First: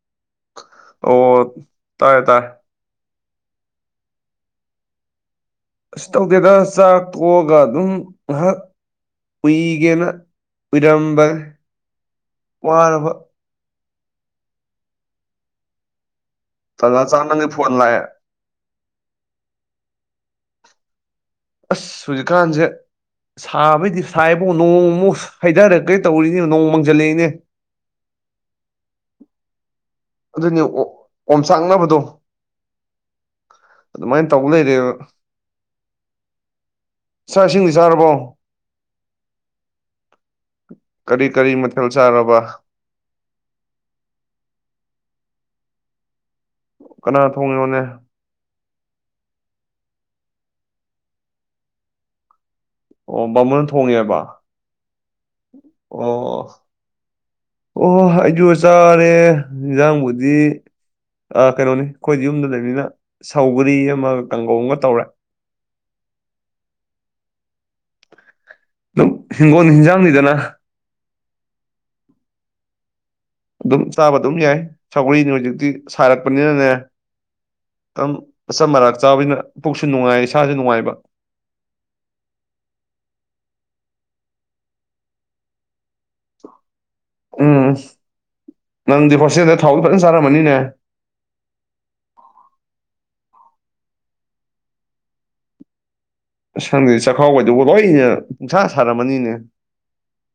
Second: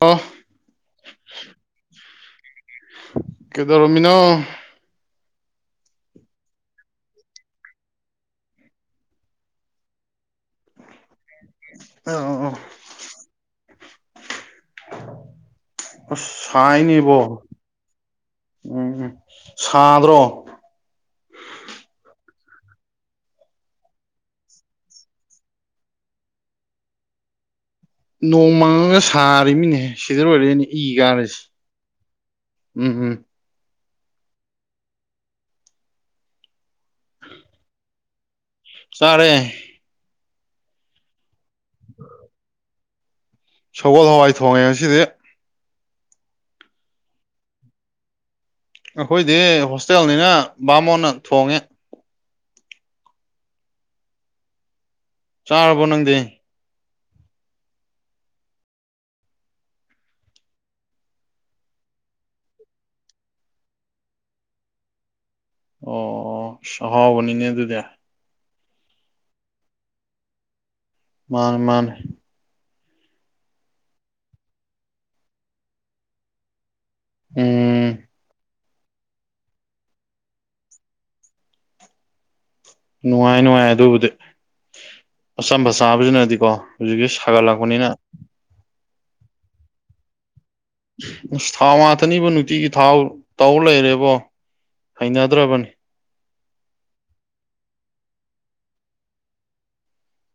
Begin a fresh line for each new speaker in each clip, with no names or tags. ꯑꯣ
ꯑꯣ ꯇꯥꯔꯦ ꯇꯥꯔꯦ
ꯀꯩꯗꯧꯔꯝꯃꯤꯅꯣ
ꯀꯩꯁꯨ ꯇꯧꯗꯦꯗ ꯆꯥꯛ ꯇꯣꯛꯑꯒ ꯑꯗꯨꯝ ꯉꯥꯏꯍꯥꯛ ꯎꯏꯒꯦꯅ ꯎꯏꯔꯝꯕ
ꯑꯣ ꯑꯣ
ꯋꯥꯔꯕ
ꯑꯁ
ꯇꯥꯟꯖꯥ ꯆꯥ
ꯁꯥꯏꯅꯦꯕꯣ
ꯅꯪꯒꯤ ꯐꯣꯟ ꯂꯥꯛꯑꯦ
ꯎꯝ ꯁꯥꯗ꯭ꯔꯣ
ꯑꯁ ꯍꯧꯖꯤꯛꯀꯥꯟꯁꯦ ꯁꯥꯕꯩꯗꯤ ꯁꯥꯏꯕꯨ ꯅꯣꯡꯃꯨꯛ ꯍꯩꯊꯔꯛꯒꯩ ꯇꯧꯔꯤꯅꯤ ꯅꯣꯡ ꯃꯪꯁꯤꯜꯂꯛꯏꯅꯦ
ꯅꯣꯡ ꯃꯪꯉꯒ ꯁꯥꯔꯤꯃꯤꯅꯦꯍꯦ ꯁꯤꯗ
ꯑꯗꯨꯅꯤ
ꯂꯣꯏꯔꯦꯅꯦ ꯏ ꯀꯥꯔꯤꯁꯦ
ꯑꯣꯝꯆꯥꯛꯅꯕꯗꯣ
ꯎꯝ ꯎꯝ
ꯑꯗꯨꯃꯥꯏꯅ ꯇꯧꯕ ꯂꯩꯔꯦꯕ ꯆꯥꯛ ꯏꯁꯤꯡꯗꯤ ꯆꯥꯔꯕꯣ
ꯆꯥꯔꯦ
ꯀꯔꯤ ꯀꯔꯤ ꯃꯊꯦꯜ ꯆꯥꯔꯕ
ꯁꯒꯣꯜ ꯍꯋꯥꯏ ꯊꯣꯡꯉꯦ ꯉꯁꯤꯗꯤ
ꯀꯅꯥ ꯊꯣꯡꯉꯤꯅꯣꯅꯦ
ꯑꯩꯈꯣꯏꯗꯤ ꯍꯣꯁꯇꯦꯜꯅꯤꯅ ꯕꯥꯃꯣꯟꯅ ꯊꯣꯡꯉꯦ
ꯑꯣ ꯕꯥꯃꯣꯟꯅ ꯊꯣꯡꯉꯦꯕ
ꯆꯥꯔꯕꯣ ꯅꯪꯗꯤ
ꯑꯣ ꯑꯣꯍꯣ ꯑꯩꯁꯨ ꯆꯥꯔꯦ ꯏꯟꯖꯥꯡꯕꯨꯗꯤ ꯑ ꯀꯩꯅꯣꯅꯤ ꯑꯩꯈꯣꯏꯗꯤ ꯌꯨꯝꯗ ꯂꯩꯕꯅꯤꯅ ꯁꯧꯒꯔꯤ ꯑꯃꯒ ꯀꯥꯡꯒꯧ ꯑꯃꯒ ꯇꯧꯔꯦ
ꯑꯣ ꯑꯍꯥꯎꯕꯅꯤꯅꯦ ꯑꯗꯨꯗꯤ
ꯍꯤꯡꯒꯣꯜ ꯍꯤꯟꯖꯥꯡꯅꯤꯗꯅ
ꯃꯥꯅꯦ ꯃꯥꯅꯦ
ꯑꯗꯨꯝ ꯆꯥꯕ ꯑꯗꯨꯝ ꯌꯥꯏ ꯁꯧꯒ꯭ꯔꯤꯅꯤ ꯍꯧꯖꯤꯛꯇꯤ ꯁꯥꯔꯛꯄꯅꯤꯅꯅꯦ
ꯎꯝ
ꯑꯗꯨꯝ ꯑꯆꯝ ꯃꯥꯔꯥꯛ ꯆꯥꯕꯅꯤꯅ ꯄꯨꯛꯁꯨ ꯅꯨꯡꯉꯥꯏ ꯏꯁꯥꯁꯨ ꯅꯨꯡꯉꯥꯏꯕ
ꯅꯨꯡꯉꯥꯏ ꯅꯨꯡꯉꯥꯏ ꯑꯗꯨꯕꯨꯗꯤ ꯑꯆꯝꯕ ꯁꯥꯥꯕꯁꯤꯅ ꯗꯤꯀꯣ ꯍꯧꯖꯤꯛꯇꯤ
ꯎꯝ
ꯁꯥꯒꯠꯂꯛꯄꯅꯤꯅ
ꯅꯪꯗꯤ ꯍꯣꯁꯇꯦꯟꯗ ꯊꯥꯎꯗꯤ ꯐꯖꯅ ꯆꯥꯔꯝꯃꯅꯤꯅꯦ
ꯑꯁ ꯊꯥꯎ ꯉꯥꯛꯇꯅꯤꯕꯣ ꯅꯨꯡꯇꯤꯒꯤ ꯊꯥꯎ ꯇꯧ ꯂꯩꯔꯦꯕꯣ ꯍꯩꯅꯗ꯭ꯔꯕꯅꯤ
ꯁꯪꯗꯦ ꯆꯥꯛꯈꯥꯎꯒꯗꯨꯕꯨ ꯂꯣꯏꯅ ꯄꯨꯡꯁꯥ ꯁꯥꯔꯝꯃꯅꯤꯅꯦ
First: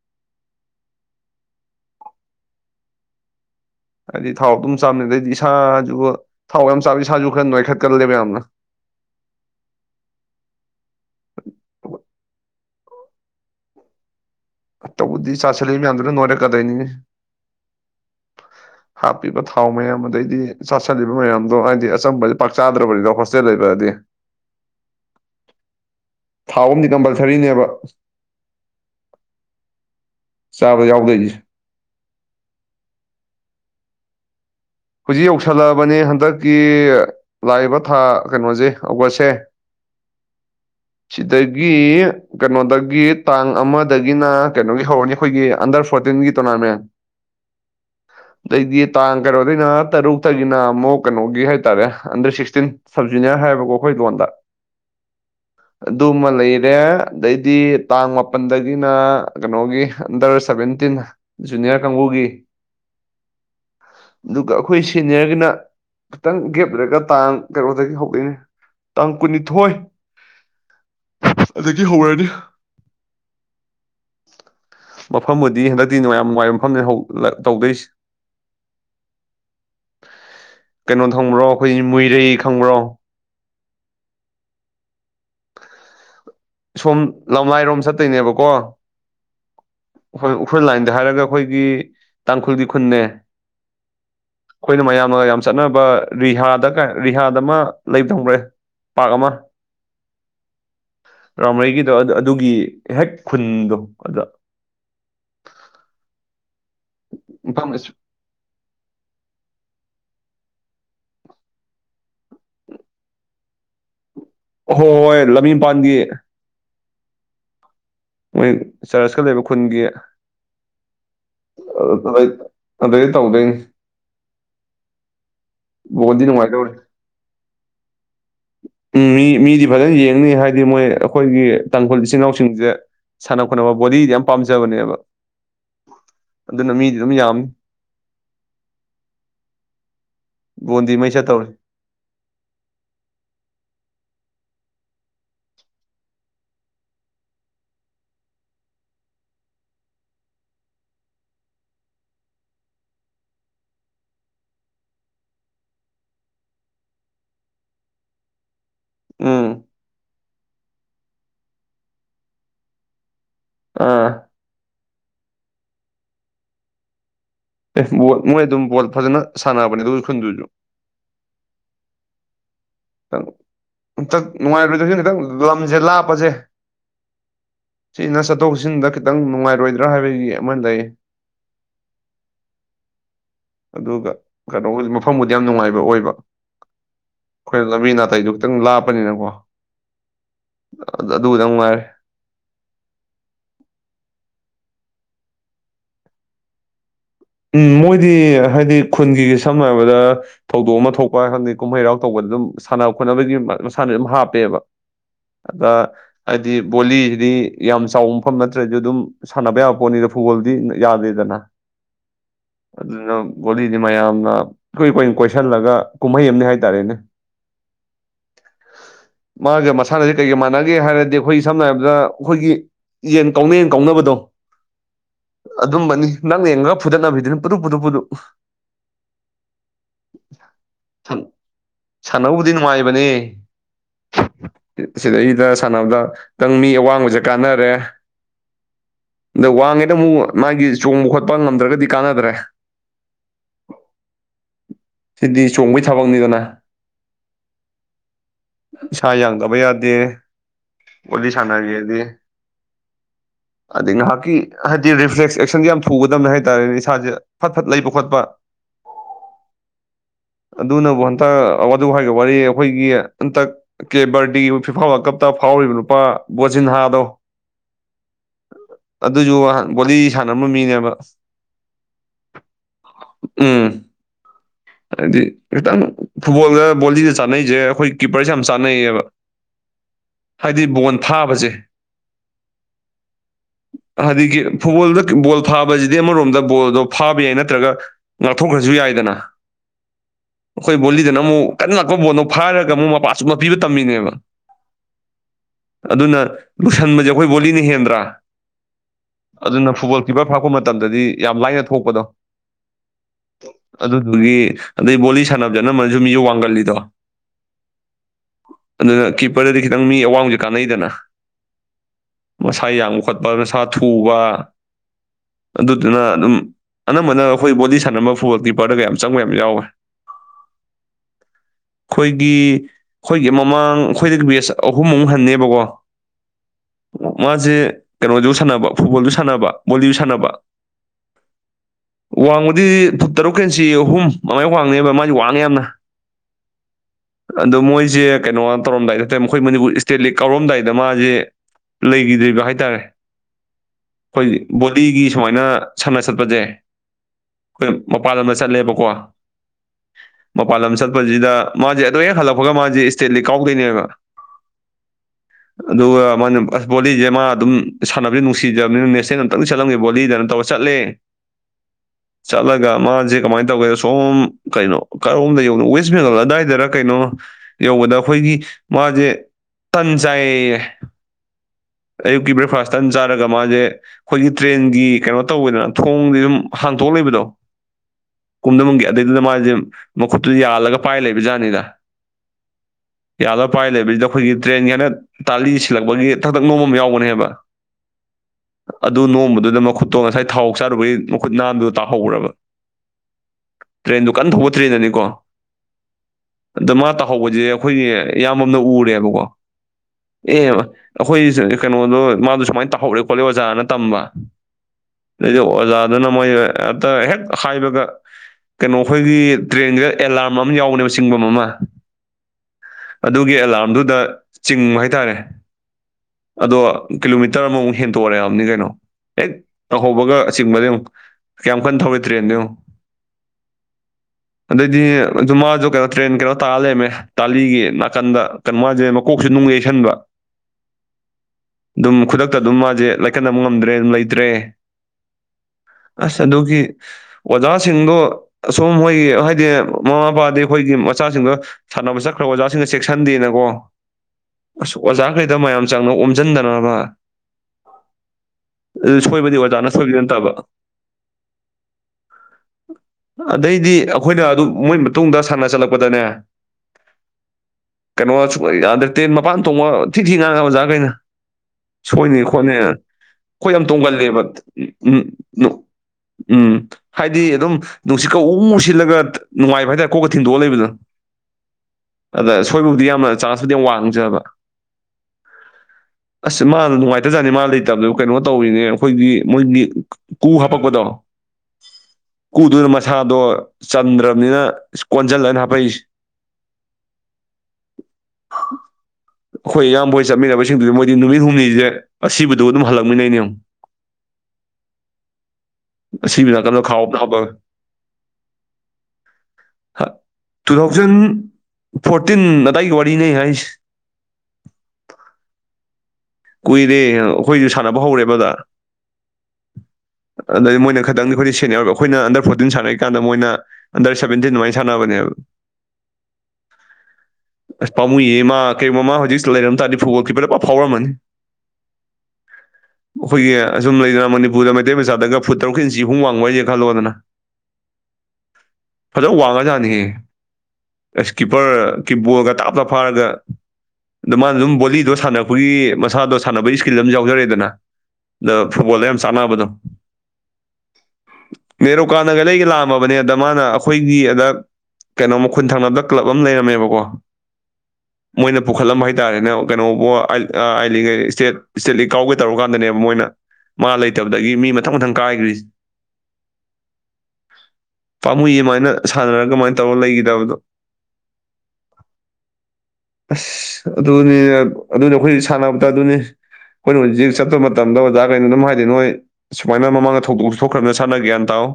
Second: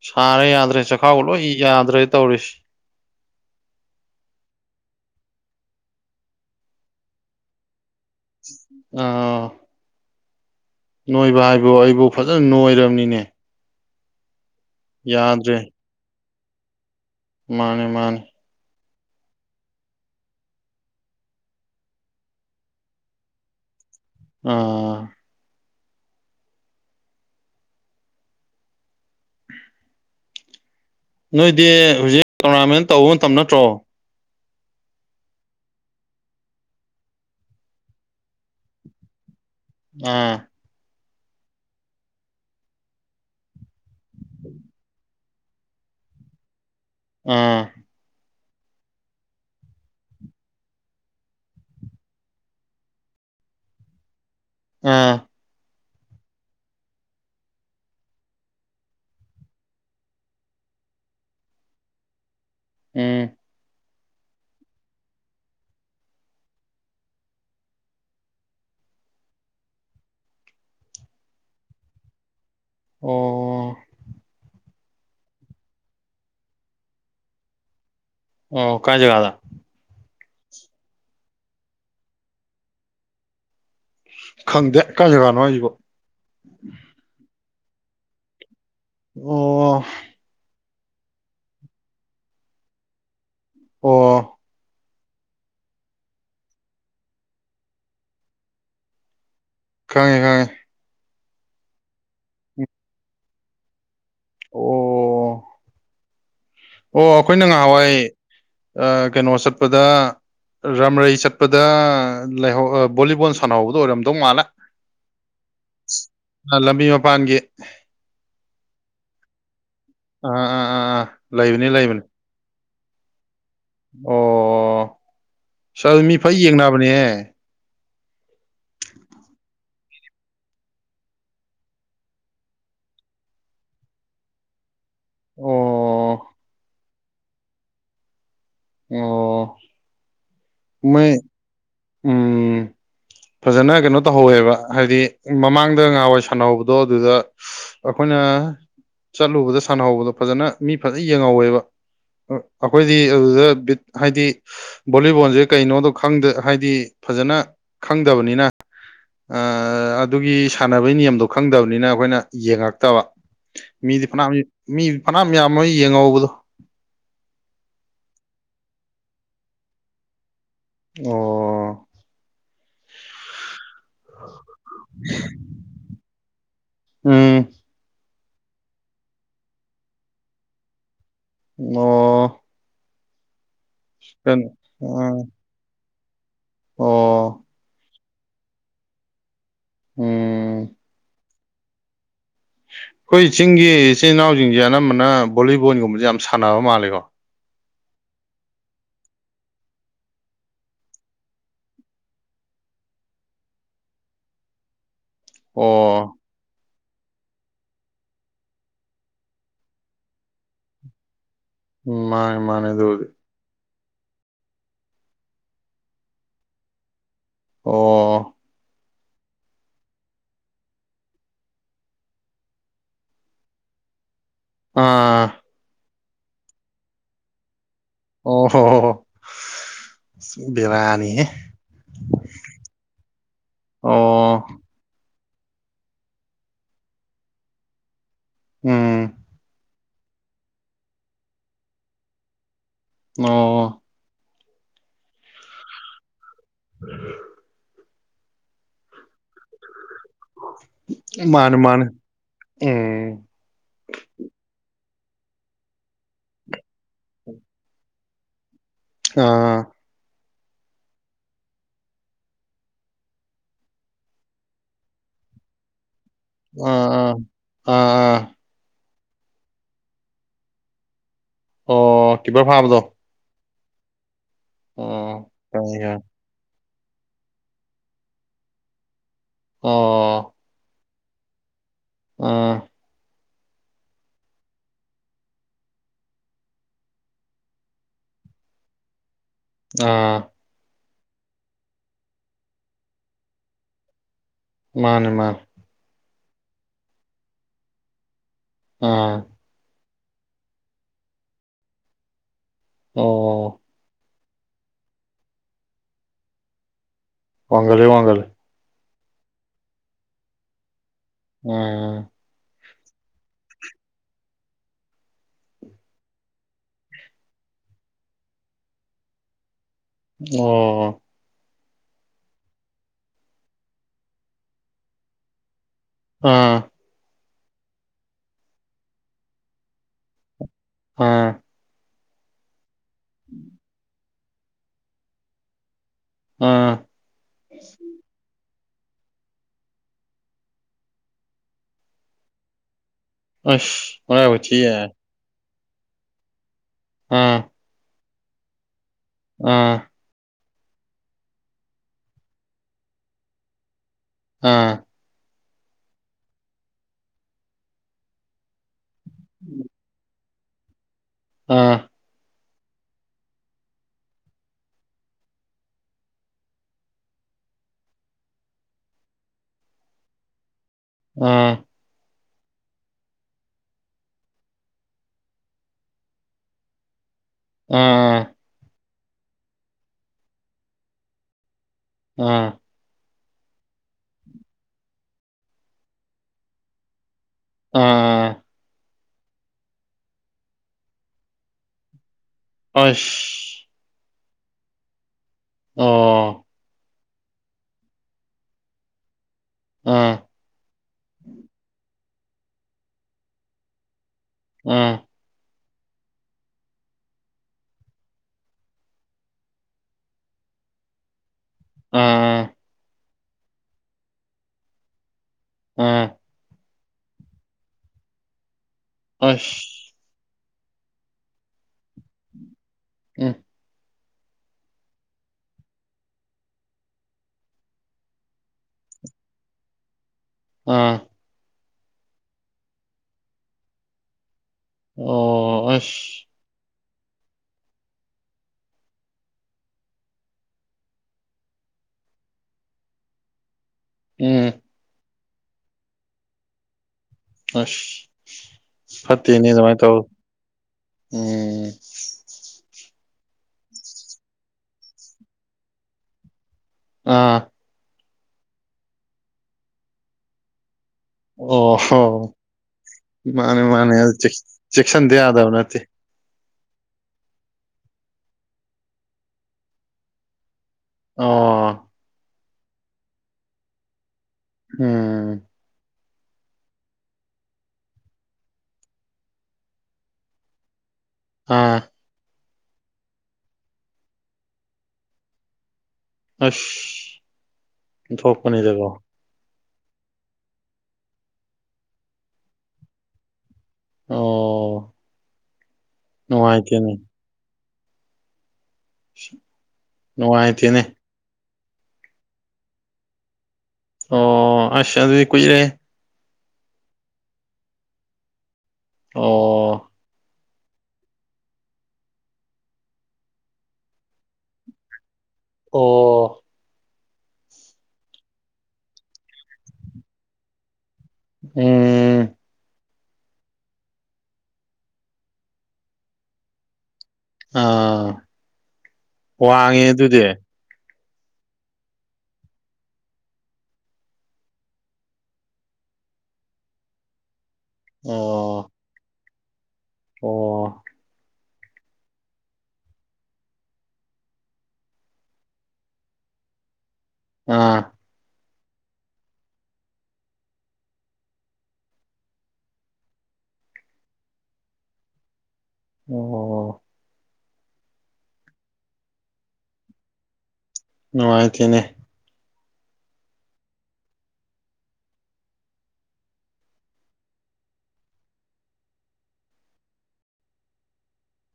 ꯁꯥꯔꯦ ꯌꯥꯗ꯭ꯔꯦ ꯆꯈꯥꯎꯒ ꯂꯣꯏ ꯌꯥꯗ꯭ꯔꯦ ꯇꯧꯔꯤꯁꯦ
ꯍꯥꯏꯗꯤ ꯊꯥꯎ ꯑꯗꯨꯝ ꯆꯥꯝꯃꯦ ꯑꯗꯩꯗꯤ ꯏꯁꯥꯁꯨꯕꯨ ꯊꯥꯎ ꯌꯥꯝ ꯆꯥꯕ ꯏꯁꯥꯁꯨ ꯈꯔ ꯅꯣꯏꯈꯠꯀꯜꯂꯦꯕ ꯌꯥꯝꯅ
ꯑꯥ ꯅꯣꯏꯕ ꯍꯥꯏꯕꯨ ꯑꯩꯕꯨ ꯐꯖꯅ ꯅꯣꯏꯔꯕꯅꯤꯅꯦ
ꯇꯧꯕꯨꯗꯤ
ꯌꯥꯗ꯭ꯔꯦ
ꯆꯥꯁꯜꯂꯤ ꯃꯌꯥꯝꯗꯨ ꯅꯣꯏꯔꯛ ꯀꯗꯣꯏꯅꯤꯅꯦ
ꯃꯥꯟꯅꯦ ꯃꯥꯟꯅꯦ
ꯍꯥꯞꯄꯤꯕ ꯊꯥꯎ ꯃꯌꯥꯝ ꯑꯗꯩꯗꯤ ꯆꯥꯥꯁꯜꯂꯤꯕ ꯃꯌꯥꯝꯗꯣ ꯍꯥꯏꯗꯤ ꯑꯆꯝꯕꯗꯤ ꯄꯥꯛ ꯆꯥꯗ꯭ꯔꯕꯅꯤꯗꯣ ꯍꯣꯁꯇꯦꯜ ꯂꯩꯕꯗꯤ
ꯑꯥ
ꯊꯥꯎ ꯑꯗꯤ ꯀꯝꯄꯜꯁꯔꯤꯅꯦꯕ ꯆꯥꯕ ꯌꯥꯎꯗꯣꯏꯅꯦ
ꯑꯗꯨꯗꯤ ꯍꯧꯖꯤꯛ ꯇꯣꯔꯅꯥꯃꯦꯟ ꯇꯧꯕ ꯃꯇꯝ ꯅꯠꯇ꯭ꯔꯣ
ꯍꯧꯖꯤꯛ ꯌꯧꯁꯜꯂꯛꯑꯕꯅꯦ ꯍꯟꯗꯛꯀꯤ ꯂꯥꯛꯏꯕ ꯊꯥ ꯀꯩꯅꯣꯁꯦ ꯑꯣꯒꯁꯁꯦ
ꯑꯥ
ꯁꯤꯗꯒꯤ ꯀꯩꯅꯣꯗꯒꯤ ꯇꯥꯡ ꯑꯃꯗꯒꯤꯅ ꯀꯩꯅꯣꯒꯤ ꯍꯧꯔꯅꯤ ꯑꯩꯈꯣꯏꯒꯤ ꯑꯟꯗ꯭ꯔ ꯐꯣꯔꯇꯤꯟꯒꯤ ꯇꯣꯔꯅꯥꯃꯦꯟ
ꯎꯝ
ꯑꯩꯗꯤ ꯇꯥꯡ ꯀꯩꯅꯣ ꯑꯩꯅ ꯇꯔꯨꯛꯇꯒꯤꯅ ꯑꯃꯨꯛ ꯀꯩꯅꯣꯒꯤ ꯍꯥꯏꯇꯥꯔꯦ ꯑꯟꯗꯔ ꯁꯤꯛꯁꯇꯤꯟ ꯁꯕꯖꯨꯅꯤꯌ꯭ꯔ ꯍꯥꯏꯕꯀꯣ ꯑꯩꯈꯣꯏ ꯂꯣꯟꯗ
ꯑꯥ
ꯑꯗꯨꯃ ꯂꯩꯔꯦ ꯑꯗꯩꯗꯤ ꯇꯥꯡ ꯃꯥꯄꯟꯗꯒꯤꯅ ꯀꯩꯅꯣꯒꯤ ꯑꯟꯗꯔ ꯁꯚꯦꯟꯇꯤꯟ ꯖꯨꯅꯤꯌ꯭ꯔ ꯀꯥꯡꯒꯨꯒꯤ
ꯎꯝ
ꯑꯗꯨꯒ ꯑꯩꯈꯣꯏ ꯁꯦꯅꯤꯌ꯭ꯔꯒꯤꯅ ꯈꯤꯇꯪ ꯒꯦꯞ ꯂꯩꯔꯒ ꯇꯥꯡ ꯀꯩꯅꯣꯗꯒꯤ ꯍꯧꯗꯣꯏꯅꯦ ꯇꯥꯡ ꯀꯨꯟꯅꯤꯊꯣꯏ ꯑꯗꯒꯤ ꯍꯧꯔꯅꯤ
ꯑꯣ
ꯃꯐꯝꯕꯨꯗꯤ ꯍꯟꯗꯛꯇꯤ ꯅꯨꯡ ꯌꯥꯝ ꯅꯨꯡꯉꯥꯏꯕ ꯃꯐꯝꯅꯤ ꯇꯧꯗꯣꯏꯁꯦ
ꯑꯣ ꯀꯥꯏ ꯖꯒꯥꯗ
ꯀꯩꯅꯣ ꯈꯪꯕ꯭ꯔꯣ ꯑꯩꯈꯣꯏꯒꯤ ꯃꯨꯏꯔꯩ ꯈꯪꯕ꯭ꯔꯣ
ꯈꯪꯗꯦ ꯀꯥꯏꯖꯒꯥꯅꯣ ꯍꯥꯏꯁꯤꯕꯨ
ꯁꯣꯝ ꯂꯝꯂꯥꯏꯔꯣꯝ ꯆꯠꯇꯣꯏꯅꯦꯕꯀꯣ
ꯑꯣ
ꯍꯣꯏ ꯎꯔꯈꯨꯜ ꯂꯥꯏꯟꯗ ꯍꯥꯏꯔꯒ ꯑꯩꯈꯣꯏꯒꯤ ꯇꯥꯡꯈꯨꯜꯒꯤ ꯈꯨꯟꯅꯦ
ꯑꯣ
ꯑꯩꯈꯣꯏꯅ ꯃꯌꯥꯝꯅꯒ ꯌꯥꯝ ꯆꯠꯅꯕ ꯔꯤꯍꯥꯗ ꯀꯥꯏ ꯔꯤꯍꯥꯗ ꯑꯃ ꯂꯩꯕꯗꯣ ꯈꯪꯕ꯭ꯔꯥ ꯍꯦ ꯄꯥꯛ ꯑꯃ
ꯈꯪꯉꯦ ꯈꯪꯉꯦ
ꯔꯥꯝꯔꯩꯒꯤꯗꯣ ꯑꯗꯨꯒꯤ ꯍꯦꯛ ꯈꯨꯟꯗꯣ ꯑꯗ
ꯑꯣ ꯑꯣ ꯑꯩꯈꯣꯏꯅ
ꯏꯝꯐꯥꯜ ꯋꯦꯁ
ꯉꯍꯥꯟꯋꯥꯏ ꯑꯥ ꯀꯩꯅꯣ ꯆꯠꯄꯗ ꯔꯥꯝꯔꯩ ꯆꯠꯄꯗ ꯂꯩꯍꯧ ꯕꯣꯂꯤꯕꯣꯜ ꯁꯥꯅꯍꯧꯕꯗꯣ ꯑꯣꯏꯔꯝꯗꯧ ꯃꯥꯜꯂꯦ
ꯍꯣ ꯍꯣ ꯂꯝꯕꯤ ꯃꯄꯥꯟꯒꯤ
ꯂꯝꯕꯤ ꯃꯄꯥꯟꯒꯤ
ꯃꯣꯏ ꯆꯔꯁꯀ ꯂꯩꯕ ꯈꯨꯟꯒꯤ
ꯑꯥ ꯑꯥ ꯑꯥ ꯑꯥ ꯂꯩꯕꯅꯤ ꯂꯩꯕꯅꯤ
ꯑꯗꯩꯗ ꯇꯧꯗꯣꯏꯅꯤ
ꯑꯣ ꯁꯤ ꯃꯤ
ꯕꯣꯟꯗꯤ
ꯐꯖꯅ
ꯅꯨꯡꯉꯥꯏꯗꯧꯔꯤ
ꯌꯦꯡꯅꯕꯅꯦ ꯍꯦ
ꯎꯝ ꯃꯤ ꯃꯤꯗꯤ ꯐꯖꯅ ꯌꯦꯡꯅꯤ ꯍꯥꯏꯗꯤ ꯃꯣꯏ ꯑꯩꯈꯣꯏꯒꯤ ꯇꯥꯡꯈꯨꯜ ꯏꯆꯤꯟ ꯏꯅꯥꯎꯁꯤꯡꯁꯦ ꯁꯥꯟꯅ ꯈꯣꯠꯅꯕ ꯕꯣꯂꯤꯗꯤ ꯌꯥꯝ ꯄꯥꯝꯖꯕꯅꯦꯕ
ꯑꯣ
ꯑꯗꯨꯅ ꯃꯤꯗꯤ ꯑꯗꯨꯝ ꯌꯥꯝ
ꯑꯣ
ꯕꯣꯟꯗꯤ
ꯃꯩ
ꯆꯠꯇꯧꯔꯤ
ꯎꯝ ꯐꯖꯅ ꯀꯩꯅꯣ ꯇꯧꯍꯧꯋꯦꯕ ꯍꯥꯏꯗꯤ ꯃꯃꯥꯡꯗ ꯉꯍꯥꯋꯥꯏ ꯁꯥꯟꯅꯍꯧꯕꯗꯣ ꯑꯗꯨꯗ ꯑꯩꯈꯣꯏꯅ ꯆꯠꯂꯨꯕꯗ ꯁꯥꯟꯅꯍꯧꯕꯗꯣ ꯐꯖꯅ ꯃꯤ ꯐꯖꯅ ꯌꯦꯡꯍꯧꯋꯦꯕ ꯑꯩꯈꯣꯏꯗꯤ ꯑꯗꯨꯗ ꯕꯤꯠ ꯍꯥꯏꯗꯤ ꯚꯣꯂꯤꯕꯣꯜꯁꯦ ꯀꯩꯅꯣꯗꯣ ꯈꯪꯗꯦ ꯍꯥꯏꯗꯤ ꯐꯖꯅ ꯈꯪꯗꯕꯅꯤꯅ
ꯎꯝ
ꯑꯥ ꯑꯗꯨꯒꯤ ꯁꯥꯟꯅꯕꯒꯤ ꯅꯤꯌꯝꯗꯣ ꯈꯪꯗꯕꯅꯤꯅ ꯑꯩꯈꯣꯏꯅ ꯌꯦꯡꯉꯛꯇꯕ ꯃꯤꯗꯤ
ꯑꯥ
ꯐꯅꯥꯝ ꯃꯤꯗꯤ ꯐꯅꯥꯌꯥꯝ ꯌꯥꯝꯃꯦ ꯌꯦꯡꯉꯧꯕꯗꯣ
ꯑꯦ ꯕꯣꯜ ꯃꯣꯏ ꯑꯗꯨꯝ ꯕꯣꯜ ꯐꯖꯅ ꯁꯥꯟꯅꯕꯅꯦ ꯑꯗꯨ ꯈꯨꯟꯗꯨꯁꯨ
ꯑꯣ
ꯈꯤꯇꯪ ꯑꯃꯇꯪ ꯅꯨꯡꯉꯥꯏꯕꯁꯦ ꯈꯤꯇꯪ ꯂꯝꯁꯦ ꯂꯥꯞꯄꯁꯦ
ꯎꯝ
ꯁꯤꯖꯤꯅ ꯆꯠꯊꯣꯛ ꯆꯠꯁꯤꯟꯗ ꯈꯤꯇꯪ ꯅꯨꯡꯉꯥꯏꯔꯣꯏꯗ꯭ꯔꯥ ꯍꯥꯏꯕꯒꯤ ꯑꯃ ꯂꯩ
ꯑꯣ
ꯑꯗꯨꯒ
ꯀꯩꯅꯣ ꯑ,
ꯀꯩꯅꯣꯕꯨꯗꯤ ꯃꯐꯝꯕꯨꯗꯤ ꯌꯥꯝ ꯅꯨꯡꯉꯥꯏꯕ ꯑꯣꯏꯕ
ꯑꯣ
ꯑꯩꯈꯣꯏ ꯂꯝꯕꯤ ꯅꯥꯇꯩꯗꯨ ꯈꯤꯇꯪ ꯂꯥꯞꯄꯅꯤꯅꯀꯣ ꯑ
ꯎꯝ
ꯑ ꯑꯗꯨꯗꯪ ꯅꯨꯡꯉꯥꯏꯔꯦ
ꯑꯩꯈꯣꯏ ꯆꯤꯡꯒꯤ ꯏꯆꯤꯟ ꯏꯅꯥꯎꯁꯤꯡꯁꯦ ꯑꯅꯝꯕꯅ ꯕꯣꯂꯤꯕꯣꯜꯒꯨꯝꯕꯖꯦ ꯌꯥꯝ ꯁꯥꯟꯅꯕ ꯃꯥꯜꯂꯦꯀꯣ
ꯎꯝ ꯃꯣꯏꯗꯤ ꯍꯥꯏꯗꯤ ꯈꯨꯟꯒꯤ ꯁꯝꯅ ꯍꯥꯏꯔꯕꯗ ꯊꯧꯗꯣꯛ ꯑꯃ ꯊꯣꯛꯄ ꯈꯪꯗꯦ ꯀꯨꯝꯍꯩ ꯍꯔꯥꯎ ꯇꯧꯕꯗ ꯑꯗꯨꯝ ꯁꯥꯟꯅ ꯈꯣꯠꯅꯕꯒꯤ ꯃ ꯃꯁꯥꯟꯅ ꯑꯗꯨꯝ ꯍꯥꯞꯄꯦꯕ
[inaudible]
ꯑꯗ ꯍꯥꯏꯗꯤ ꯕꯣꯂꯤꯖꯤꯗꯤ ꯌꯥꯝ ꯆꯥꯎꯕ ꯃꯐꯝ ꯅꯠꯇ꯭ꯔꯖꯨ ꯑꯗꯨꯝ ꯁꯥꯟꯅꯕ ꯌꯥꯕ ꯄꯣꯠꯅꯤꯅ ꯐꯨꯠꯕꯣꯜꯗꯤ ꯌꯥꯗꯦꯗꯅ
ꯎꯝ ꯃꯥꯅꯦ ꯃꯥꯅꯦ ꯑꯗꯨꯕꯨꯗꯤ
ꯑꯗꯨꯅ ꯕꯣꯂꯤꯗꯤ ꯃꯌꯥꯝꯅ ꯏꯀꯨꯏ ꯀꯨꯏꯅ ꯀꯣꯏꯁꯜꯂꯒ ꯀꯨꯝꯍꯩ ꯑꯃꯅꯤ ꯍꯥꯏꯇꯥꯔꯦꯅꯦ
ꯑꯣ
ꯃꯥꯒ ꯃꯁꯥꯟꯅꯁꯦ ꯀꯩꯒ ꯃꯥꯟꯅꯒꯦ ꯍꯥꯏꯔꯗꯤ ꯑꯩꯈꯣꯏ ꯁꯝꯅ ꯍꯥꯏꯔꯕꯗ ꯑꯩꯈꯣꯏꯒꯤ ꯌꯦꯟ ꯀꯧꯅꯌꯦꯟ ꯀꯥꯎꯅꯕꯗꯣ
ꯑꯥ
ꯑꯗꯨꯝꯕꯅꯤ ꯅꯪꯅ ꯌꯦꯡꯉꯒ ꯐꯨꯗꯠꯅꯕꯤꯗꯨꯅꯤ ꯄꯨꯗꯨꯞ ꯄꯨꯗꯨꯞ ꯄꯨꯗꯨꯞ
ꯑꯣ ꯍꯣ ꯍꯣ ꯍꯣ ꯕꯦꯔꯥꯅꯤꯍꯦ
ꯑꯅꯧꯕꯗꯤ ꯅꯨꯉꯥꯏꯕꯅꯦ
ꯑꯣ
ꯁꯤ ꯁꯤꯗꯩꯗ ꯁꯥꯟꯅꯕꯗ ꯇꯪ ꯃꯤ ꯑꯋꯥꯡꯕꯁꯦ ꯀꯥꯟꯅꯔꯦ
ꯎꯝ
ꯑꯗ ꯋꯥꯡꯉꯦꯗ ꯑꯃꯨꯛ ꯃꯥꯒꯤ ꯆꯣꯡꯕ ꯈꯣꯠꯄ ꯉꯝꯗ꯭ꯔꯒꯗꯤ ꯀꯥꯟꯅꯗ꯭ꯔꯦ
ꯑꯣ
ꯁꯤꯗꯤ ꯆꯣꯡꯕꯩ ꯊꯕꯛꯅꯤꯗꯅ
[unintelligible]
ꯏꯁꯥ ꯌꯥꯡꯗꯕ ꯌꯥꯗꯦ ꯕꯣꯂꯤ
ꯃꯥꯅꯦ ꯃꯥꯅꯦ
ꯁꯥꯟꯅꯒꯦꯗꯤ
ꯎꯝ
ꯑꯗꯩ ꯉꯥꯏꯍꯥꯛꯀꯤ ꯍꯥꯏꯗꯤ ꯔꯤꯐ꯭ꯂꯦꯛꯁ ꯑꯦꯛꯁꯟꯖꯦ ꯌꯥꯝ ꯊꯨꯒꯗꯕꯅꯦ ꯍꯥꯏ ꯇꯔꯦꯅꯦ ꯏꯁꯥꯁꯦ ꯐꯠ ꯐꯠ ꯂꯩꯕ ꯈꯣꯠꯄ
ꯑꯥ
ꯑꯗꯨꯅꯕꯨ ꯍꯟꯇꯛ ꯑ ꯋꯥꯗꯨ ꯍꯥꯏꯒ ꯋꯥꯔꯤ ꯑꯩꯈꯣꯏꯒꯤ ꯍꯟꯇꯛ ꯀꯦꯕꯔꯗꯤ ꯐꯤꯐꯥ ꯋꯥꯔꯜ ꯀꯞꯇ ꯐꯥꯎꯔꯤꯕ ꯅꯨꯄꯥ ꯕꯣꯠꯖꯤꯟ ꯍꯥꯗꯣ
ꯑꯥ ꯑꯥ ꯑꯥ
ꯑꯗꯨꯁꯨ ꯍꯥꯟ ꯕꯣꯂꯤ ꯁꯥꯟꯅꯔꯝꯕ ꯃꯤꯅꯦꯕ
ꯑꯣ ꯀꯤꯄꯔ ꯐꯥꯕꯗꯣ
ꯎꯝ ꯍꯥꯏꯗꯤ
ꯑꯣ ꯈꯪꯉꯦ
ꯈꯤꯇꯪ
ꯈꯪꯉꯦ
ꯐꯨꯠꯕꯣꯜꯒ ꯕꯣꯂꯤꯒ ꯆꯥꯅꯩꯖꯦ ꯑꯈꯣꯏ ꯀꯤꯞꯄꯔꯖꯦ ꯌꯥꯝ ꯆꯥꯅꯩꯌꯦꯕ
ꯑꯣ
ꯍꯥꯏꯗꯤ ꯕꯣꯟ ꯐꯥꯕꯖꯦ
ꯑꯥ
ꯍꯥꯏꯗꯒꯤ ꯐꯨꯠꯕꯣꯜꯗ ꯕꯣꯜ ꯐꯥꯕꯖꯤꯗꯤ ꯑꯃꯔꯣꯝꯗ ꯕꯣꯜꯗꯣ ꯐꯥꯕ ꯌꯥꯏ ꯅꯠꯇ꯭ꯔꯒ ꯉꯥꯛꯊꯣꯛꯈ꯭ꯔꯁꯨ ꯌꯥꯏꯗꯅ
ꯑꯥ
ꯑꯈꯣꯏ ꯕꯣꯂꯤꯗꯅ ꯑꯃꯨꯛ ꯀꯟꯅ ꯂꯥꯛꯄ ꯕꯣꯜꯗꯣ ꯐꯥꯔꯒ ꯑꯃꯨꯛ ꯃꯄꯥ ꯆꯨꯝꯅ ꯄꯤꯕ ꯇꯝꯃꯤꯅꯦꯕ
ꯃꯥꯅꯦ ꯃꯥꯅꯦ
ꯑꯗꯨꯅ ꯂꯨꯁꯟꯕꯖꯦ ꯑꯈꯣꯏ ꯕꯣꯂꯤꯅ ꯍꯦꯟꯗ꯭ꯔꯥ
ꯑꯦ
ꯑꯗꯨꯅ ꯐꯨꯠꯕꯣꯜ ꯀꯤꯞꯄꯔ ꯐꯥꯔꯛꯄ ꯃꯇꯝꯗꯗꯤ ꯌꯥꯝ ꯂꯥꯏꯅ ꯊꯣꯛꯄꯗꯣ
ꯑꯣ
ꯑꯗꯨꯗꯨꯒꯤ ꯑꯗꯩ ꯕꯣꯂꯤ ꯁꯥꯟꯅꯕꯖꯦ ꯑꯅꯝꯕꯅꯖꯨ ꯃꯤꯖꯤ ꯋꯥꯡꯒꯜꯂꯤꯗꯣ
ꯋꯥꯡꯒꯜꯂꯦ ꯋꯥꯡꯒꯜꯂꯦ
ꯑꯗꯨꯅ ꯀꯤꯄꯔꯗꯗꯤ ꯈꯤꯇꯪ ꯃꯤ ꯑꯋꯥꯡꯕꯖꯦ ꯀꯥꯟꯅꯩꯗꯅ
ꯎꯝ
ꯃꯁꯥ ꯌꯥꯡꯕ ꯈꯣꯠꯄ ꯃꯁꯥ ꯊꯨꯕ ꯑꯗꯨꯗꯨꯅ ꯑꯗꯨꯝ ꯑꯅꯝꯕꯅ ꯑꯈꯣꯏ ꯕꯣꯂꯤ ꯁꯥꯟꯅꯔꯝꯕ ꯐꯨꯠꯕꯣꯜ ꯀꯤꯞꯄꯔꯗꯒ ꯌꯥꯝ ꯆꯪꯕ ꯌꯥꯝ ꯌꯥꯎꯋꯦ
ꯑꯣ
ꯈꯣꯏꯒꯤ ꯈꯣꯏꯒꯤ ꯃꯃꯥꯡ ꯈꯣꯏꯗꯒꯤ ꯕꯦꯁ ꯑꯍꯨꯝꯃꯨꯛ ꯍꯟꯅꯦꯕꯀꯣ
ꯑꯥ
ꯃꯥꯖꯦ ꯀꯩꯅꯣꯁꯨ ꯁꯟꯅꯕ ꯐꯨꯠꯕꯣꯜꯁꯨ ꯁꯟꯅꯕ ꯚꯣꯂꯤꯁꯨ ꯁꯟꯅꯕ
ꯑꯥ
ꯋꯥꯡꯕꯗꯤ ꯐꯨꯠ ꯇꯔꯨꯛ ꯏꯟꯆꯤ ꯑꯍꯨꯝ ꯑꯃꯥꯏ ꯋꯥꯡꯅꯦꯕ ꯃꯥꯗꯤ ꯋꯥꯡꯉꯦ ꯌꯥꯝꯅ
ꯑꯥ
ꯑꯗꯣ ꯃꯣꯏꯖꯦ ꯀꯩꯅꯣ ꯇꯧꯔꯝꯗꯥꯏꯗ ꯇꯦꯝ ꯈꯣꯏ ꯃꯅꯤꯄꯨꯔ ꯏꯁꯇꯦꯠ ꯂꯤꯠ ꯀꯥꯎꯔꯝꯗꯥꯏꯗ ꯃꯥꯖꯦ ꯂꯩꯈꯤꯗ꯭ꯔꯤꯕ ꯍꯥꯏꯇꯥꯔꯦ
ꯑꯁ
ꯈꯣꯏꯒꯤ
ꯃꯔꯥꯏꯕꯛ ꯊꯤꯍꯦ ꯑꯥ
ꯕꯣꯂꯤꯒꯤ ꯁꯨꯃꯥꯏꯅ ꯁꯥꯟꯅ ꯆꯠꯄꯖꯦ
ꯑꯥ
ꯈꯣꯏ ꯃ ꯄꯥꯥꯟꯂꯝꯗ ꯆꯠꯂꯦꯕꯀꯣ
ꯑꯥ
ꯃꯄꯥꯟ ꯂꯝ ꯆꯠꯄꯖꯤꯗ ꯃꯥꯖꯦ ꯑꯗꯨ ꯍꯦꯛ ꯍꯜꯂꯛꯄꯒ ꯃꯥꯖꯦ ꯏꯁꯇꯦꯠ ꯂꯤꯛ ꯀꯥꯎꯗꯣꯏꯅꯦꯕ
ꯑꯥ
ꯑꯗꯨꯒ ꯃꯥꯅ ꯑꯁ ꯕꯣꯂꯤꯖꯦ ꯃꯥ ꯑꯗꯨꯝ ꯁꯥꯟꯅꯕꯖꯦ ꯅꯨꯡꯁꯤꯖꯝꯅꯤꯅ ꯅꯦꯁꯅꯦꯜ ꯑꯝꯇꯪꯗꯤ ꯆꯠꯂꯝꯒꯦ ꯕꯣꯂꯤꯗꯅ ꯇꯧꯔ ꯆꯠꯂꯦ
ꯑꯥ
ꯆꯠꯂꯒ ꯃꯥꯖꯦ ꯀꯃꯥꯏ ꯇꯧꯒꯦꯗ ꯁꯣꯝ ꯀꯩꯅꯣ ꯀꯔꯣꯝꯗꯩꯅꯣ ꯋꯦꯁ ꯕꯦꯡꯒꯜ ꯑꯗꯥꯏꯗꯔ ꯀꯩꯅꯣ ꯌꯧꯕꯗ ꯑꯈꯣꯏꯒꯤ ꯃꯥꯖꯦ ꯇꯟ ꯆꯥꯏꯌꯦꯌꯦ
ꯎꯝ
ꯑꯌꯨꯛꯀꯤ ꯕ꯭ꯔꯦꯛꯐꯥꯁ ꯇꯟ ꯆꯥꯔꯒ ꯃꯥꯖꯦ ꯈꯣꯏꯒꯤ ꯇ꯭ꯔꯦꯟꯒꯤ ꯀꯩꯅꯣ ꯇꯧꯋꯤꯗꯅ ꯊꯣꯡꯗꯤ ꯗꯨꯝ ꯍꯥꯡꯇꯣꯛ ꯂꯩꯕꯗꯣ
ꯑꯥ
ꯀꯨꯝꯗꯕꯝꯒꯤ ꯑꯗꯩꯗꯨꯗ ꯃꯥꯖꯤꯝ ꯃꯈꯨꯠꯇꯨ ꯌꯥꯜꯂꯒ ꯄꯥꯏ ꯂꯩꯕꯖꯥꯠꯅꯤꯗ
ꯎꯝ
ꯌꯥꯜꯂ ꯄꯥꯏ ꯂꯩꯕꯁꯤꯗ ꯑꯩꯈꯣꯏꯒꯤ ꯇ꯭ꯔꯦꯟꯒꯤ ꯍꯥꯏꯅ ꯇꯥꯂꯤ ꯁꯤꯜꯂꯛꯄꯒꯤ ꯊꯛꯊꯛ ꯅꯣꯝꯕ ꯑꯃ ꯌꯥꯎꯕꯅꯦꯕ
ꯑꯥ
ꯑꯗꯨ ꯅꯣꯝꯕꯗꯨꯗ ꯃꯈꯨꯠꯇꯣ ꯉꯁꯥꯏ ꯊꯥꯎ ꯆꯥꯔꯨꯕꯒꯤ ꯃꯈꯨꯠ ꯅꯥꯟꯕꯗꯨꯗ ꯇꯥꯍꯧꯔꯕ
ꯑꯁ
ꯇ꯭ꯔꯦꯟꯗꯨ ꯀꯟ ꯊꯧꯒꯠꯇ꯭ꯔꯤꯗꯅꯤꯀꯣ
ꯑꯣ
ꯑꯗꯨ ꯃꯥ ꯇꯥꯍꯧꯕꯖꯦ ꯑꯩꯈꯣꯏꯒꯤ ꯏꯌꯥꯝꯕ ꯑꯝꯅ ꯎꯔꯦꯕꯀꯣ
ꯑꯥ
ꯑꯦ ꯑꯩꯈꯣꯏ ꯀꯩꯅꯣꯗꯣ ꯃꯥꯗꯣ ꯁꯨꯃꯥꯏ ꯇꯧꯍꯧꯔꯦ ꯈꯣꯠꯂꯦ ꯑꯣꯖꯥꯅ ꯇꯝꯕ
ꯎꯝ
ꯗꯩꯗ ꯑꯣꯖꯥꯗꯨꯅ ꯃꯣꯏ ꯑꯠꯇ ꯍꯦꯛ ꯍꯥꯏꯕꯒ ꯀꯩꯅꯣ ꯑꯩꯈꯣꯏꯒꯤ ꯇ꯭ꯔꯦꯟꯁꯦ ꯑꯦꯂꯥꯔꯝ ꯑꯃ ꯌꯥꯎꯕꯅꯦꯕ ꯆꯤꯡꯕꯝ ꯑꯃ ꯑꯗꯨꯒꯤ ꯑꯦꯂꯥꯔꯝꯗꯨꯗ ꯆꯤꯡꯕ ꯍꯥꯏꯇꯥꯔꯦ
ꯎꯝ
ꯑꯗꯣ ꯀꯤꯂꯣꯃꯤꯇꯔ ꯑꯃꯃꯨꯛ ꯍꯦꯟꯇꯣꯔꯛ ꯑꯕꯅꯤ ꯀꯩꯅꯣ ꯍꯦꯛ ꯍꯧꯕꯒ ꯆꯤꯡꯕꯅꯤ ꯌꯦꯡꯉꯨ ꯀꯌꯥꯝ ꯀꯟ ꯊꯧꯋꯤ ꯇ꯭ꯔꯦꯟꯗꯨ ꯌꯦꯡꯉꯨ
ꯎꯝ
ꯑꯗꯩꯗꯤ ꯑꯗꯨ ꯃꯥꯁꯨ ꯀꯩꯅꯣ ꯇ꯭ꯔꯦꯟ ꯀꯩꯅꯣ ꯇꯥ ꯂꯩꯔꯝꯃꯦ ꯇꯥꯂꯤꯒꯤ ꯅꯥꯀꯟꯗ ꯀꯩꯅꯣ ꯃꯥꯁꯦ ꯃꯀꯣꯛꯁꯦ ꯅꯨꯡ ꯌꯩꯁꯟꯕ
ꯑꯥ
ꯑꯗꯨꯝ ꯈꯨꯗꯛꯇ ꯑꯗꯨꯝ ꯃꯥꯖꯦ ꯂꯥꯏꯈꯠꯅꯕ ꯉꯝꯗ꯭ꯔꯦ ꯑꯗꯨꯝ ꯂꯩꯇ꯭ꯔꯦ ꯑꯁ ꯑꯗꯨꯒꯤ ꯑꯣꯖꯥꯁꯤꯡꯗꯣ ꯁꯨꯝ ꯃꯣꯏꯒꯤ ꯍꯥꯏꯗꯤ ꯃꯃꯥ ꯃꯄꯥꯗꯤ ꯑꯩꯈꯣꯏꯒꯤ ꯃꯆꯥꯁꯤꯡꯗꯣ ꯁꯥꯟꯅꯕ ꯆꯠꯈ꯭ꯔ ꯑꯣꯖꯥꯁꯤꯡꯁꯦ ꯆꯦꯛꯁꯤꯟꯗꯦꯅꯀꯣ
ꯎꯝ
ꯑꯁ ꯑꯣꯖꯥꯈꯩꯗ ꯃꯌꯥꯝ ꯆꯪꯅ ꯑꯣꯝꯁꯤꯟꯗꯅꯕ ꯑꯗꯨ ꯁꯣꯏꯕꯗꯤ ꯑꯣꯖꯥꯅ ꯁꯣꯏꯕꯗꯤ ꯅꯠꯇꯕ ꯑꯗꯩꯗꯤ ꯑꯩꯈꯣꯏꯅ ꯑꯗꯨ ꯃꯣꯏ ꯃꯇꯨꯡꯗ ꯁꯥꯟꯅ ꯆꯠꯂꯛꯄꯗꯅꯦ
ꯑꯥ
ꯀꯩꯅꯣ ꯁꯨ ꯌꯥꯗ꯭ꯔꯦ ꯇꯔꯦꯟ ꯃꯄꯥꯟ ꯇꯣꯡꯕ ꯊꯤ ꯊꯤ ꯉꯥꯡꯉꯦ ꯑꯣꯖꯥꯈꯩꯅ ꯁꯣꯏꯅꯤ ꯈꯣꯠꯅꯨꯅ ꯑꯩꯈꯣꯏ ꯌꯥꯝ ꯇꯣꯡꯒꯜꯂꯦꯕ ꯎꯝ ꯎꯝ ꯍꯥꯏꯗꯤ ꯑꯗꯨꯝ ꯅꯨꯡꯁꯤꯠꯀ ꯎ ꯁꯤꯠꯂꯒ ꯅꯨꯡꯉꯥꯏꯕ ꯍꯥꯏꯇꯥꯔꯦ ꯀꯣꯛꯀ ꯊꯤꯟꯗꯣꯛꯑ ꯂꯩꯕꯗꯣ
ꯑꯣ
ꯑꯗ ꯁꯣꯏꯕꯕꯨꯗꯤ ꯏꯌꯥꯝꯅ ꯆꯥꯟꯁ ꯄꯨꯗꯤ ꯌꯥꯝ ꯋꯥꯡꯖꯕ
ꯎꯝ
ꯑꯁ ꯃꯥꯅ ꯅꯨꯡꯉꯥꯏꯇꯖꯥꯠꯅꯤ ꯃꯥ ꯂꯩꯇꯕꯗꯨ ꯀꯩꯅꯣ ꯇꯧꯔꯤꯅꯦ ꯑꯩꯈꯣꯏꯗꯤ ꯃꯣꯏ ꯃꯤ ꯀꯨ ꯍꯥꯞꯄꯛꯕꯗꯣ
ꯑꯥ
ꯀꯨꯗꯨꯅ ꯃꯁꯥꯗꯣ ꯆꯟꯗ꯭ꯔꯕꯅꯤꯅ ꯀꯣꯟꯁꯤꯜꯂꯅ ꯍꯥꯞꯄꯛꯏꯁꯦ
ꯑꯁ ꯑꯣꯟ ꯊꯣꯛꯄꯅꯤꯗꯀꯣ
ꯑꯩꯈꯣꯏ ꯏꯌꯥꯝꯕꯣꯏ ꯆꯠꯃꯤꯟꯅꯕꯁꯤꯡꯗꯨꯗꯤ ꯃꯣꯏꯗꯤ ꯅꯨꯃꯤꯠ ꯍꯨꯝꯅꯤꯁꯦ ꯑꯁꯤꯕꯗꯨꯒ ꯑꯗꯨꯝ ꯍꯜꯂꯛꯃꯤꯟꯅꯩꯅꯦ ꯌꯦꯡꯉꯨ
ꯑꯣ
ꯑꯁꯤꯕ ꯅꯥꯀꯟꯗ ꯈꯥꯎ ꯑꯃꯗ ꯍꯥꯞꯄꯛꯑꯒ ꯑ ꯇꯨ ꯊꯥꯎꯖꯟ ꯐꯣꯔꯇꯤꯟ ꯑꯗꯥꯏꯒꯤ ꯋꯥꯔꯤꯅꯦ ꯑꯩꯅ ꯍꯥꯏꯔꯤꯁꯦ
ꯑꯣ ꯑꯁ ꯑꯗꯨꯗꯤ ꯀꯨꯏꯔꯦꯍꯦ
ꯀꯨꯏꯔꯦ ꯑꯩꯈꯣꯏꯁꯨ ꯁꯥꯟꯅꯕ ꯍꯧꯔꯦꯕ ꯑꯗ
ꯑꯣ
ꯑꯗꯩ ꯃꯣꯏꯅ ꯈꯇꯪꯗꯤ ꯑꯩꯈꯣꯏꯅ ꯁꯦꯅꯤꯌꯔ ꯑꯣꯏꯕ ꯑꯩꯈꯣꯏꯅ ꯑꯟꯗꯔ ꯐꯣꯔꯇꯤꯟ ꯁꯥꯟꯅꯩꯀꯥꯟꯗ ꯃꯣꯏꯅ ꯑꯟꯗꯔ ꯁꯕꯦꯟꯇꯤꯟ ꯑꯗꯨꯃꯥꯏꯅ ꯁꯥꯟꯅꯕꯅꯦꯕ
ꯑꯣ
ꯑꯁ ꯄꯥꯃꯨꯌꯦ ꯃꯥ ꯀꯩꯒꯨꯝꯕ ꯃꯥ ꯍꯧꯖꯤꯛ ꯂꯩꯔꯝ ꯇꯥꯔꯗꯤ ꯐꯨꯕꯣꯜ ꯀꯤꯄꯔꯗ ꯄ ꯐꯥꯎꯔꯝꯃꯅꯤ
ꯎꯝ
ꯑꯩꯈꯣꯏꯒꯤ ꯑꯁꯨꯝ ꯂꯩꯗꯅ ꯃꯅꯤꯄꯨꯔꯗ ꯃꯩꯇꯩ ꯃꯆꯥꯗꯒ ꯐꯨꯠ ꯇꯔꯨꯛ ꯏꯟꯆꯤ ꯑꯍꯨꯝ ꯋꯥꯡꯕ ꯍꯥꯏꯁꯦ ꯈꯜꯂꯣꯗꯅ
ꯑꯥ
ꯐꯖꯟ ꯋꯥꯡꯒ꯭ꯔꯖꯥꯅꯤꯍꯦ
ꯋꯥꯡꯉꯦ ꯑꯗꯨꯗꯤ
ꯑꯁ ꯀꯤꯞꯄꯔ ꯀꯤꯞ ꯕꯣꯜꯒ ꯇꯥꯞ ꯇꯥꯞ ꯐꯥꯔꯒ ꯑꯗ ꯃꯥꯅ ꯑꯗꯨꯝ ꯕꯣꯂꯤꯗꯣ ꯁꯥꯟꯅꯔꯄꯒꯤ ꯃꯁꯥꯗꯣ ꯁꯥꯟꯅꯕꯒꯤ ꯏꯁꯀꯤꯜ ꯑꯝ ꯌꯥꯎꯖꯔꯦꯗꯅ
ꯎꯝ
ꯗ ꯐꯨꯠꯕꯣꯜꯗ ꯌꯥꯝ ꯆꯥꯟꯅꯕꯗꯣ
ꯑꯣ
ꯅꯦꯔꯣꯀꯥꯟꯅꯒ ꯂꯩꯒꯦ ꯂꯥꯛꯑꯝꯃꯕꯅꯦ ꯑꯗ ꯃꯥꯅ ꯑꯩꯈꯣꯏꯒꯤ ꯑꯗꯛ ꯀꯩꯅꯣꯝꯃ ꯈꯨꯟ ꯊꯪꯅꯕꯗ ꯀ꯭ꯂꯕ ꯑꯃ ꯂꯩꯔꯝꯃꯦꯕꯀꯣ
ꯑꯥ
ꯃꯣꯏꯅ ꯄꯨꯈꯠꯂꯝꯕ ꯍꯥꯏꯇꯥꯔꯦꯅꯦ ꯀꯩꯅꯣꯕꯨ ꯑ ꯑꯥꯏꯂꯤꯛ ꯏꯁꯇꯦꯠ ꯏꯁꯇꯦꯠ ꯂꯤꯛ ꯀꯥꯎꯒꯦ ꯇꯧꯔ ꯀꯥꯟꯗꯅꯦꯕ ꯃꯣꯏꯅ ꯃꯥ ꯂꯩꯇꯕꯗꯒꯤ ꯃꯤ ꯃꯊꯪ ꯃꯊꯪ ꯀꯥꯏꯈ꯭ꯔꯤꯁꯦ
ꯑꯣ
ꯄꯥꯝꯃꯨꯏꯌꯦ ꯃꯥꯏꯅ ꯁꯥꯟꯅꯔꯒ ꯃꯥꯏꯅ ꯇꯧꯔꯒ ꯂꯩꯒꯤꯗꯕꯗꯣ
ꯅꯨꯡꯉꯥꯏꯇꯦꯅꯦ
ꯑꯁ ꯑꯗꯨꯅꯤ ꯑꯗꯨꯅꯤ ꯑꯩꯈꯣꯏ ꯁꯥꯟꯅꯕꯗ ꯑꯗꯨꯅꯤ ꯑꯩꯈꯣꯏꯅ ꯍꯧꯖꯤꯛ ꯆꯠꯄ ꯃꯇꯝꯗ ꯑꯣꯖꯥꯈꯩꯅ ꯑꯗꯨꯝ ꯍꯥꯏꯗꯤ ꯅꯣꯏ ꯁꯨꯃꯥꯏꯅ ꯃꯃꯥꯡꯗ ꯊꯧꯗꯣꯛꯁꯨ ꯊꯣꯛꯈ꯭ꯔꯅꯤꯅ ꯅꯁꯥꯅ ꯒ꯭ꯌꯥꯟ ꯇꯥꯎ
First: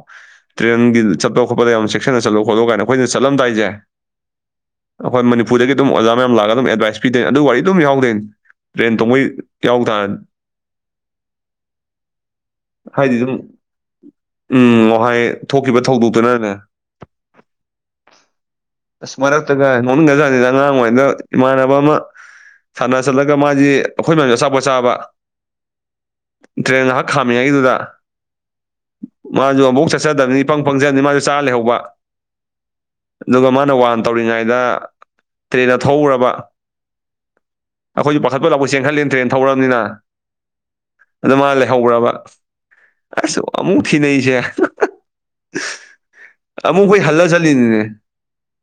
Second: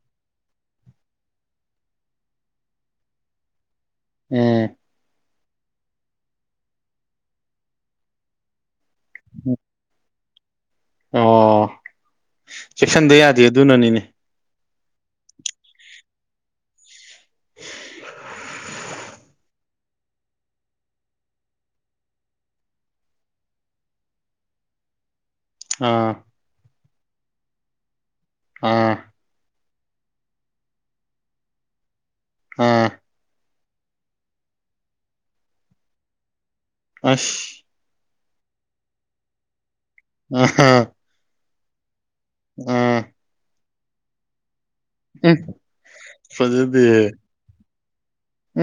ꯇ꯭ꯔꯦꯟꯒꯤ ꯆꯠꯄ ꯈꯣꯠꯄꯗ ꯌꯥꯝ ꯆꯦꯛꯁꯤꯟꯅ ꯆꯠꯂꯣ ꯈꯣꯠꯂꯣ ꯀꯥꯏꯅ ꯑꯩꯈꯣꯏꯅ ꯆꯠꯂꯝꯗꯥꯏꯁꯦ
ꯎꯝ
ꯑꯩꯈꯣꯏ ꯃꯅꯤꯄꯨꯔꯗꯒꯤ ꯑꯗꯨꯝ ꯑꯣꯖꯥ ꯃꯌꯥꯝ ꯂꯥꯛꯒ ꯑꯗꯨꯝ ꯑꯦꯠꯚꯥꯏꯁ ꯄꯤꯗꯣꯏꯅꯤ ꯑꯗꯨ ꯋꯥꯔꯤ ꯑꯗꯨꯝ ꯌꯥꯎꯗꯣꯏꯅꯤ ꯇ꯭ꯔꯦꯟ ꯇꯣꯡꯕꯩ ꯌꯥꯎ ꯇꯥꯔꯅꯤ
ꯑꯣ ꯆꯦꯛꯁꯟꯗ
ꯍꯥꯏꯗꯤ ꯑꯗꯨꯝ
ꯌꯥꯗꯦ ꯑꯗꯨꯅꯅꯤꯅꯦ
ꯎꯝ ꯉꯍ꯭ꯋꯥꯏ ꯊꯣꯛꯈꯤꯕ ꯊꯧꯗꯣꯛꯇꯨꯅꯅꯦ ꯑꯁ ꯃꯔꯛꯇꯒ ꯅꯣꯛꯅꯤꯡꯒ ꯖꯥꯠꯅꯤꯅ ꯑꯉꯥꯡ ꯑꯣꯏꯔꯤꯗ ꯏꯃꯥꯟꯅꯕ ꯑꯃ ꯁꯥꯟꯅ ꯆꯠꯂꯒ ꯒ ꯃꯥꯗꯤ ꯑꯩꯈꯣꯏ ꯃꯌꯥꯝꯁꯦ ꯑꯆꯥꯄꯣꯠ ꯆꯥꯕ
ꯑꯥ
ꯇ꯭ꯔꯦꯟ ꯉꯍꯥꯛ ꯈꯥꯝꯃꯤꯉꯩꯒꯤꯗꯨꯗ
ꯑꯥ
ꯃꯥꯁꯨ ꯑꯝꯕꯨꯛ ꯆꯠꯆꯗꯕꯅꯤ ꯏꯄꯪ ꯄꯪꯖꯝꯅꯤꯅ ꯃꯥꯁꯨ ꯆꯥ ꯂꯩꯍꯧꯕ
ꯑꯥ
ꯑꯗꯨꯒ ꯃꯥꯅ ꯋꯥꯟ ꯇꯧꯔꯤꯉꯩꯗ ꯇ꯭ꯔꯦꯟꯗꯣ ꯊꯧꯒ꯭ꯔꯕ
ꯑꯁ
ꯑꯩꯈꯣꯏꯁꯨ ꯄꯥꯈꯠꯄꯣꯏ ꯂꯥꯛꯄꯣꯏ ꯆꯦꯟꯈꯠꯂꯤꯅ ꯇ꯭ꯔꯦꯟ ꯊꯧꯔꯝꯅꯤꯅ
ꯑꯥ ꯍꯥ
ꯑꯗꯨ ꯃꯥ ꯂꯩꯍꯧꯔꯕ
ꯎꯝ
ꯑꯁ ꯑꯃꯨꯛ ꯊꯤꯅꯩꯁꯦ
ꯎꯝ
ꯑꯃꯨꯛ ꯑꯈꯣꯏ
ꯐꯖꯗꯦꯍꯦ
ꯍꯜꯂ ꯆꯠꯂꯤꯅꯤꯅꯦ
ꯎꯝ